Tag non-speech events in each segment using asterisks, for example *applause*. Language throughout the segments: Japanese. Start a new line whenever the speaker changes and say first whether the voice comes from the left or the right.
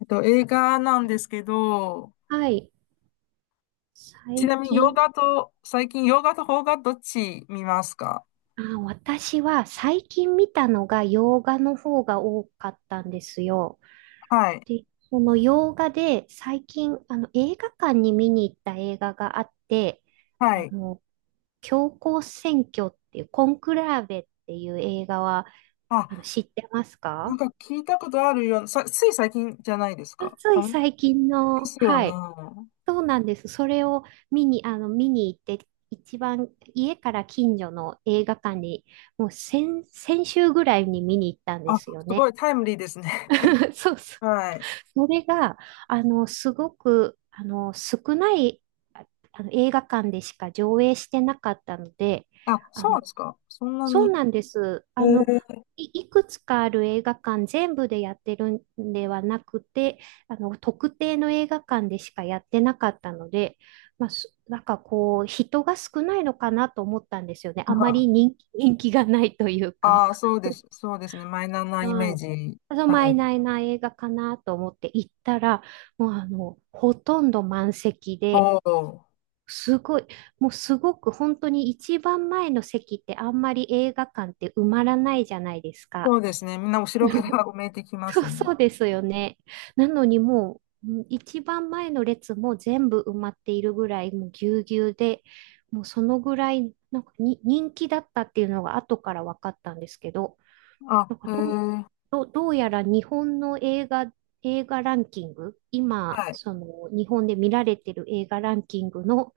left: 映画なんですけど、
right: はい。
left: ち
right: 最
left: なみに洋
right: 近、
left: 画と、最近洋画と邦画どっち見ますか？
right: あ、私は最近見たのが洋画の方が多かったんですよ。
left: はい。
right: で、その洋画で最近、映画館に見に行った映画があって、
left: は
right: あ
left: い。
right: の、教皇選挙っていう、コンクラーベっていう映画は、
left: あ、
right: 知ってます
left: なん
right: か？
left: か聞いたことあるような、つい最近じゃないです
right: あ、
left: か。
right: つ
left: あ
right: い
left: れで
right: 最近の、
left: すよ
right: はい。
left: ね。
right: そうなんです。それを見に行って、一番家から近所の映画館に、もう先週ぐらいに見に行ったんで
left: あ、
right: すよ
left: す
right: ね。
left: ごいタイムリーですね。
right: *laughs*
left: *laughs*
right: そうそう。
left: はい。
right: それが、すごく、少ない、あ映画館でしか上映してなかったので、
left: あ、
right: あ
left: そうな
right: の、
left: んですか。そんな
right: そう
left: に。
right: なんです。
left: えー、
right: いくつかある映画館全部でやってるんではなくて、特定の映画館でしかやってなかったので、まあ、なんかこう、人が少ないのかなと思ったんですよね。あまり人気、*laughs* 人気がないというか。
left: ああー、そうです。そうですね。マイナーなイメ
right: は
left: ー
right: い。
left: ジ。
right: ただま
left: は
right: い
left: い。
right: ないな映画かなと思って行ったら、もうほとんど満席で、
left: おお。
right: すごい、もうすごく本当に一番前の席ってあんまり映画館って埋まらないじゃないですか。
left: そうですね。みんな後ろから *laughs* 埋めてきま
right: そう、
left: すね。
right: そうですよね。なのにもう一番前の列も全部埋まっているぐらいもうぎゅうぎゅうで、もうそのぐらいなんかに人気だったっていうのが後から分かったんですけど、
left: あ、
right: なんか
left: へ
right: どう、
left: え。
right: どうやら日本の映画、ランキング、今、
left: はい。
right: その日本で見られてる映画ランキングの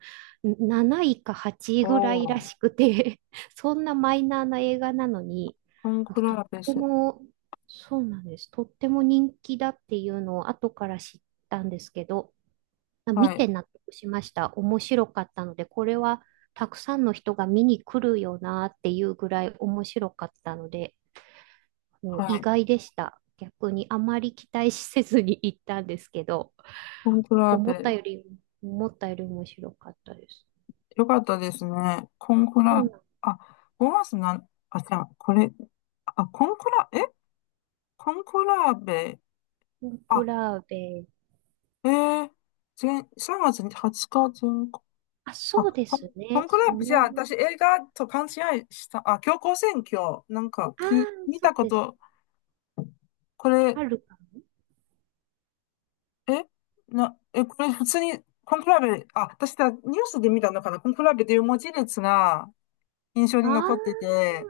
right: 7位か8位ぐらいら
left: お。
right: しくて *laughs* そんなマイナーな映画なのに、
left: コン
right: なん
left: ク
right: かとっ
left: ラーペ
right: て
left: ス。
right: も、そうなんです。とっても人気だっていうのを後から知ったんですけど、あ、
left: は
right: 見
left: い。
right: て納得しました。面白かったので、これはたくさんの人が見に来るよなっていうぐらい面白かったので、もう
left: は
right: 意
left: い。
right: 外でした。逆にあまり期待せずに行ったんですけど、
left: コンクラー
right: 思った
left: ペ。
right: より、思ったより面白かったです。
left: よかったですね。コンク
right: そ
left: ラ
right: う
left: ー、
right: なん、
left: あ、5月あ、じゃあ、あ、コンクラーベ、
right: コンク
left: あ、
right: ラーベ、
left: えー、前、3月20日全国、
right: あ、
left: あ、
right: そうです
left: コ
right: ね。
left: ンクラーベ、じゃあ、私映画と勘違いした、あ、強行選挙、なんか、
right: ああ、
left: 見
right: そ
left: た
right: う
left: こ
right: です。
left: と、これ、
right: あるか
left: えな、え、これ普通に、コンクラーベ、あ、私だ、ニュースで見たのかな、コンクラーベという文字列が、印象に
right: な。あ
left: 残ってて、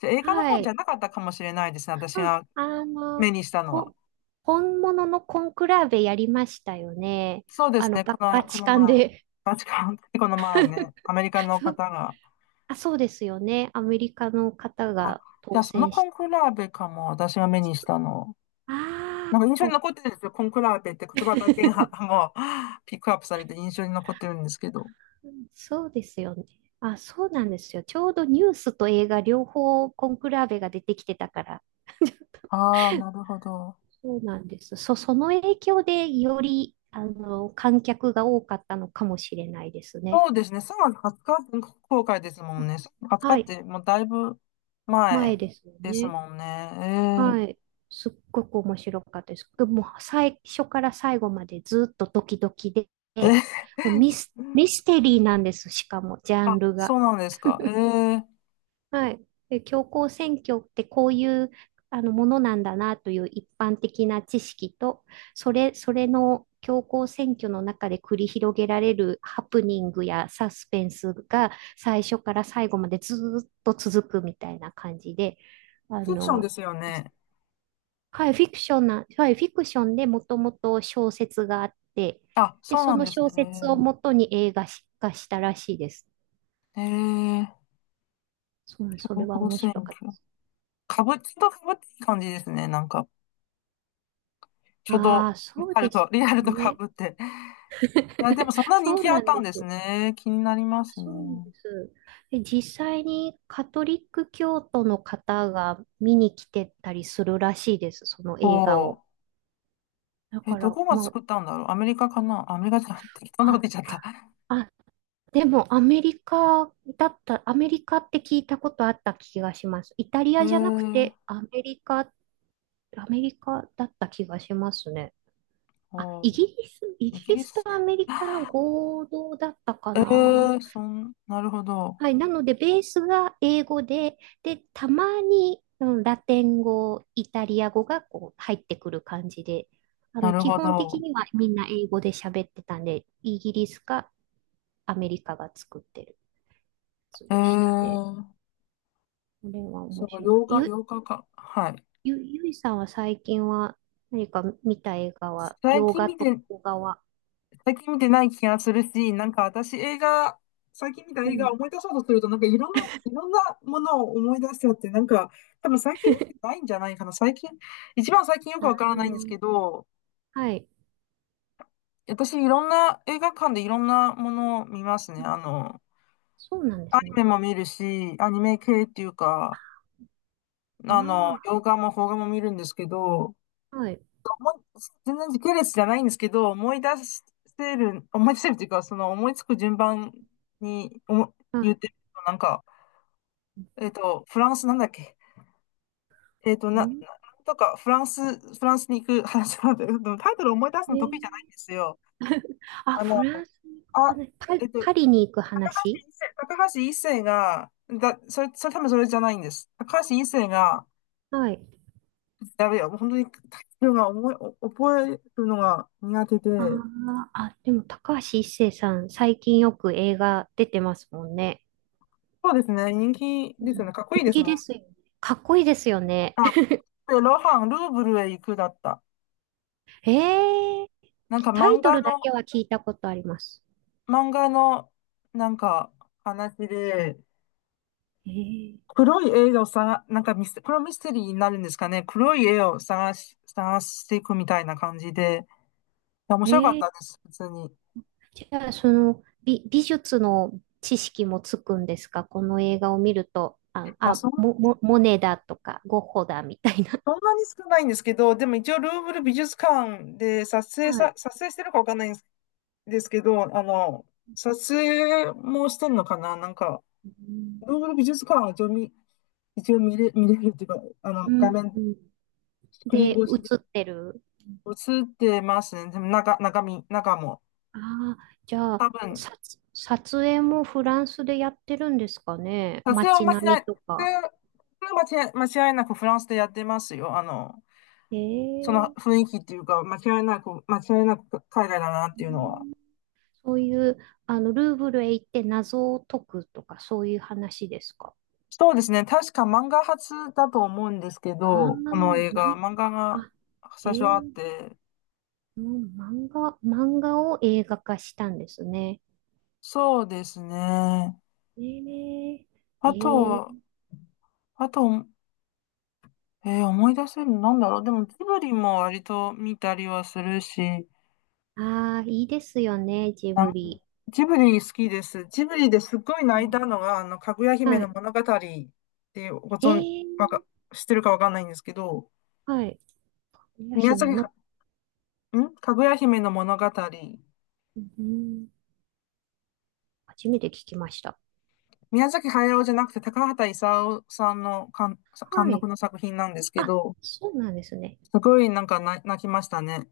left: じゃあ映
right: あ、
left: 画の
right: は
left: 方じゃ
right: い。
left: なかったかもしれないですね、私
right: うん
left: が
right: あ
left: 目
right: の、
left: にしたのは。
right: ほ、本物のコンクラーベやりましたよね。
left: そうですね、
right: バ
left: こ
right: チ
left: の
right: カン
left: 前、
right: で。
left: バチカン、この前ね、アメリカ
right: *laughs*
left: の
right: そ
left: 方
right: う、
left: が、
right: あ、そうですよね。アメリカの方
left: あ、
right: が
left: じゃ
right: 当
left: あその
right: 選
left: コ
right: し、
left: ンクラーベかも、私が目にしたの。
right: あ
left: なんか印象
right: あ、
left: に残ってるんですよ、コンクラーベって言葉だけが
right: *laughs*
left: もうピックアップされて印象に残ってるんですけど。
right: そうですよね。あ、そうなんですよ。ちょうどニュースと映画両方コンクラーベが出てきてたから。*laughs*
left: ああ、なるほど。
right: そうなんです。その影響でより、観客が多かったのかもしれないですね。
left: そうですね、3月20日全国公開ですもんね。3月20日
right: は
left: っ
right: い。
left: てもうだいぶ
right: 前
left: 前
right: ですよ
left: です
right: ね。
left: もんね。
right: は
left: え
right: い。すっごく面白かったです。もう最初から最後までずっとドキドキで、
left: *laughs* え、
right: もうミステリーなんです。しかも、ジャン
left: あ、
right: ル
left: そ
right: が。
left: うなんですか。
right: はい。で、教皇選挙ってこういうものなんだなという一般的な知識と、それの教皇選挙の中で繰り広げられるハプニングやサスペンスが最初から最後までずーっと続くみたいな感じで、あ
left: フィクションで
right: の、
left: すよね。
right: はい、フィクションな、はい、フィクションでもともと小説があって、
left: あ、
right: で、
left: そう
right: そ
left: なん
right: の
left: です
right: 小
left: ね。
right: 説をもとに映画化したらしいです。
left: えー、えー
right: そう、そ
left: 情
right: れは
left: 報
right: 面
left: 選
right: 白かっ
left: 挙。
right: た。
left: ちょっとかぶっていい感じですね。なんか、ちょうど、
right: ああ、そうです
left: リアルとか
right: ね。
left: ぶって。いや、でもそん
right: *laughs*
left: な人
right: そ
left: 気
right: う
left: あっ
right: なん
left: たん
right: で
left: です
right: す。
left: ね。気になりますね。
right: そうなんです。で、実際にカトリック教徒の方が見に来てたりするらしいです、その
left: お
right: 映画
left: お。
right: を。だか
left: ど
right: ら、
left: こが
right: もう、
left: 作ったんだろう。アメリカかなアメリカじゃん。適当なこと
right: あ、
left: 言っちゃった。
right: あ、あ、でもアメリカって聞いたことあった気がします。イタリ
left: え
right: アじゃなく
left: ー、
right: てアメリカ、アメリカだった気がしますね。あ、
left: おー。
right: イ
left: イ
right: ギ
left: ギ
right: リ
left: リ
right: スと
left: ス。
right: アメリカの合同だったかな。
left: なるほど。
right: はい。なので、ベースが英語で、で、たまに、ラテン語、イタリア語がこう入ってくる感じで、
left: なる
right: 基
left: ほ
right: 本的
left: ど。
right: にはみんな英語で喋ってたんで、イギリスかアメリカが作ってるやつ
left: え
right: でしたね。
left: ー
right: これは
left: そ
right: 面白かった。
left: の8日、8日間。はい。
right: ゆいさんは最近は何か見た映画は、
left: 最
right: 洋
left: 近
right: 画
left: 見
right: と
left: て、
right: 邦画は、
left: 最近見てない気がするし、なんか私映画、最近見た
right: う
left: 映画
right: ん。
left: を思い出そうとすると、なんかいろんなものを思い出しちゃって、なんか多分最近見てないんじゃないかな。最近、一番最近よく
right: あ
left: わからないんです
right: の、
left: けど、
right: はい。
left: 私いろんな映画館でいろんなものを見ますね。あの、
right: そうなんで
left: ア
right: す
left: ニメ
right: ね。
left: も見るし、アニメ系っていうか、あの、
right: あ
left: 洋画も邦画も見るんですけど、
right: あ、はい。
left: 思い全然時系列じゃないんですけど、思い出せるというか、その思いつく順番に言っ
right: は
left: てると、なんか、フランスなんだっけ、えっと、
right: い。
left: な、
right: う
left: な
right: ん。
left: なんとか、フランスに行く話なんだけど、でもタイトル思い出す
right: え
left: の得意じゃ
right: ー
left: ないんですよ。
right: あ、
left: あの、
right: フランスに行く
left: あ、
right: 話、パリ
left: 一
right: に行く話
left: 世高橋一生が、だ、それ、それ多分それじゃないんです。高橋一生が、
right: はい。
left: やべえよ、もう本当にタイトルが思い、お覚えるのが苦手
right: あー
left: で、
right: あ、でも高橋一生さん、最近よく映画出てますもんね。
left: そうですね、人気
right: う
left: ですよ
right: ん、
left: ね、かっこいい
right: 人
left: です
right: 気
left: もん。
right: ですよね。かっこいいですよね。
left: あ、
right: *laughs*
left: で、ロハン、ルーブルへ行くだった。
right: えー、
left: なんか
right: タイトルだけは聞いたことあります。
left: 漫画の、なんか話で、
right: ええ。
left: 黒い絵をさ、なんかこれはミステリーになるんですかね。黒い絵を探していくみたいな感じで、いや面
right: え
left: 白かっ
right: ー
left: たです、普通に。い
right: じゃあ、その美術の知識もつくんですか？この映画を見ると、
left: や、
right: モネだとか、ゴッホだみたいな。
left: そんなに少ないんですけど、でも一応ルーブル美術館で
right: *laughs* はい。
left: 撮影してるかわかんないんですけど、あの、撮影もしてんのかななんか、
right: うん。
left: ルーブル美術館は一応見一応見れ、見れるっていうか、あの、
right: う
left: 画
right: ん、
left: 面、スクリーン
right: で、映
left: 越しで
right: ってる。
left: 映ってますね。でも中身、中も。
right: ああ、じゃ
left: 多
right: あ、
left: 分、
right: 撮影もフランスでやってるんですかね。
left: さすが
right: 街
left: 間違い、
right: 並み
left: 撮
right: と
left: 影
right: か。
left: が間違い、間違いなくフランスでやってますよ。あの、
right: え
left: その
right: え
left: 雰囲気っていうか、間違いなく、間違いなく海外だなっ
right: う
left: ていうのは。
right: んそういう、ルーブルへ行って謎を解くとか、そういう話ですか？
left: そうですね。確か漫画初だと思うんですけ
right: ああ、
left: ど、この映
right: ま
left: 画、
right: ん、
left: 漫画が
right: あ、え
left: 最初あっ
right: え
left: て、
right: うん漫画を映画化したんですね。
left: そうですね。
right: ええ。
left: あ
right: え
left: と、
right: え。
left: あと、思い出せるのなんだろう。でも、ジブリも割と見たりはするし、
right: ああ、いいですよね、ジ
left: あ、
right: ブリ。
left: ジブリ好きです。ジブリですっごい
right: う
left: 泣い
right: ん。
left: たのが、あの、かぐや姫
right: は
left: の
right: い。
left: 物語ってご存、
right: え
left: わ
right: え。
left: か、知ってるかわかんないんですけど、
right: はい。かぐや
left: 宮
right: 姫
left: 崎は、
right: の、
left: んかぐや姫の物語。
right: うん、初めて聞きました。
left: 宮崎駿じゃなくて高畑勲さんの監
right: は
left: 督
right: い。
left: の作品なんですけ
right: あ、
left: ど、
right: そうなんですね。
left: すごいなんか泣きましたね。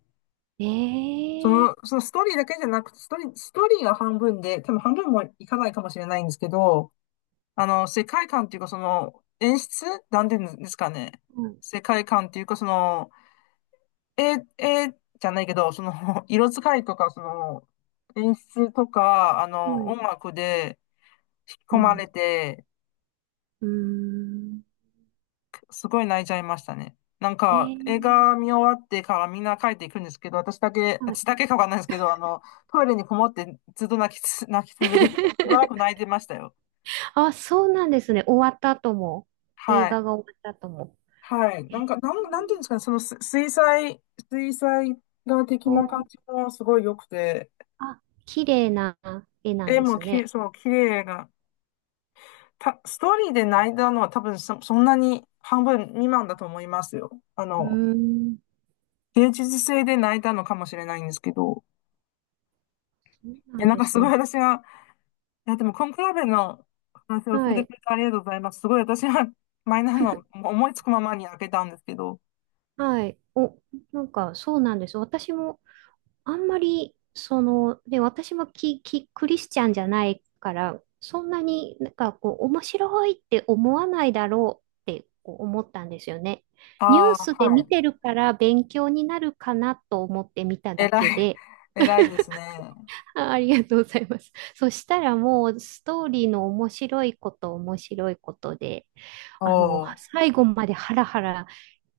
right: ええ
left: そのストーリーだけじゃなくて、ストーリーが半分で、多分半分もいかないかもしれないんですけど、あの、世界観っていうか、その、演出なんていうんですかね。
right: ー。はい。
left: 世界観っていうか、その、え、え、じゃないけど、その、*laughs* 色使いとか、その、演出とか、あ
right: は
left: の、
right: い。
left: 音楽で引き
right: う
left: 込まれ
right: ん。
left: て、
right: うーん。
left: すごい泣いちゃいましたね。なん
right: ええ
left: か、映
right: ー。
left: 画見終わってからみんな帰っていくんですけど、
right: はい。
left: 私だけかわかんないですけど、あの、トイレにこもってずっと泣き続けてた。しばらく
right: *laughs*
left: 泣いてましたよ。
right: あ、そうなんですね。終わった後も、映
left: はい。
right: 画が終わった後も。
left: はい。
right: え
left: なん
right: ー
left: か、なんていうんですかね、そのす水彩、水彩画的
right: と、
left: な感じもすごい良くて、
right: あ、綺麗な絵なん
left: 絵
right: で
left: も
right: す
left: き、
right: ね。
left: そう、綺麗が、た、ストーリーで泣いたのは多分そんなに半分未満だと思いますよ。あ
right: う
left: の、
right: ーん、
left: 芸術性で泣いたのかもしれないんですけど、
right: そうな
left: いや、
right: ん
left: なん
right: で
left: かす
right: す
left: ごい
right: ね。
left: 私が、いや、でも、コンクラベの話を教え
right: は
left: て
right: い、
left: くれてありがとうございます。すごい私は *laughs* マイナーの思いつくままに開けたんですけど、
right: はい。お、なんか、そうなんです。私もあんまり、その、で、私もクリスチャンじゃないから、そんなになんかこう、面白いって思わないだろうってこう思ったんですよね。ニュ
left: あ
right: ー
left: あ、
right: スで
left: は
right: 見
left: い。
right: てるから勉強になるかなと思って見た
left: 偉
right: だけ
left: い、
right: で、
left: *laughs* 偉いですね。
right: あ、ありがとうございます。そしたらもうストーリーの面白いこと面白いことで、
left: お
right: あの、
left: ー。
right: 最後までハラハラ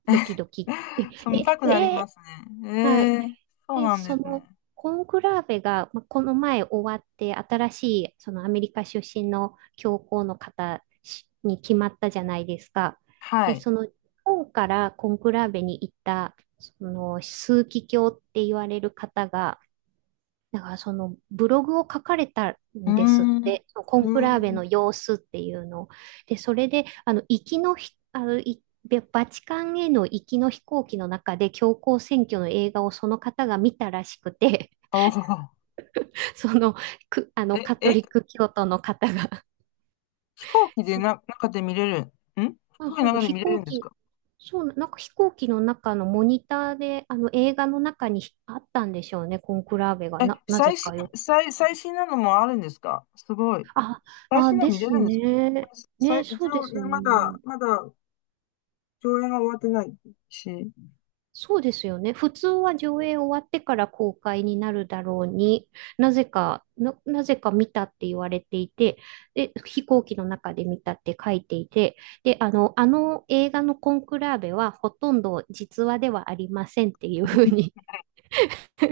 right: ドキドキって、
left: *laughs* そう、見た
right: え、
left: くなり
right: え、
left: ま
right: え、
left: すね。
right: はい。
left: ええ、そう
right: で、
left: なんで
right: そ
left: すね。
right: のコンクラーベが、まあ、この前終わって、新しいそのアメリカ出身の教皇の方しに決まったじゃないですか。
left: は
right: で、
left: い。
right: その日本からコンクラーベに行った、その枢機卿って言われる方が、だからそのブログを書かれた
left: うー
right: んですっ
left: ん。う
right: て、そのコンクラーベ
left: ーん。
right: の様子っていうのを。で、それで、あの、行きのひ、あの、いバチカンへの行きの飛行機の中で教皇選挙の映画をその方が見たらしくて、
left: おお。
right: *laughs* その、く、あの、
left: え、
right: カト
left: え、
right: リック教徒の方が。
left: 飛行機
right: *laughs*
left: で
right: そう、
left: な、中で見れる。飛
right: あ、
left: 行機
right: そう
left: の
right: そう、
left: 中で
right: 飛
left: 見れる
right: 行
left: んです
right: 機、
left: か？
right: そう、なんか飛行機の中のモニターで、映画の中にあったんでしょうね、コンクラーベが。
left: え、
right: なぜかよ、
left: 最新なのもあるんですか？すごい。
right: あ、
left: 最
right: あ、
left: 新の
right: で
left: 見れ
right: す
left: るんですか？
right: ね。ね、
left: 一
right: そうで
left: 応
right: す
left: ね、まだ、
right: ね。
left: まだ、上映が終わってないし。
right: そうですよね。普通は上映終わってから公開になるだろうに、なぜか見たって言われていて、で、飛行機の中で見たって書いていて、で、あの映画のコンクラーベはほとんど実話ではありませんっていうふうに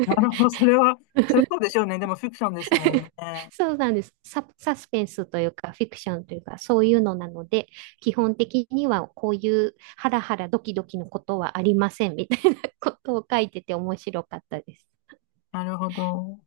left: なるほど、それはそうでしょうね。でも、フィクションですもんね。
right: *laughs* そうなんです。サスペンスというか、フィクションというか、そういうのなので、基本的にはこういうハラハラドキドキのことはありませんみたいなことを書いてて面白かったです。
left: なるほど。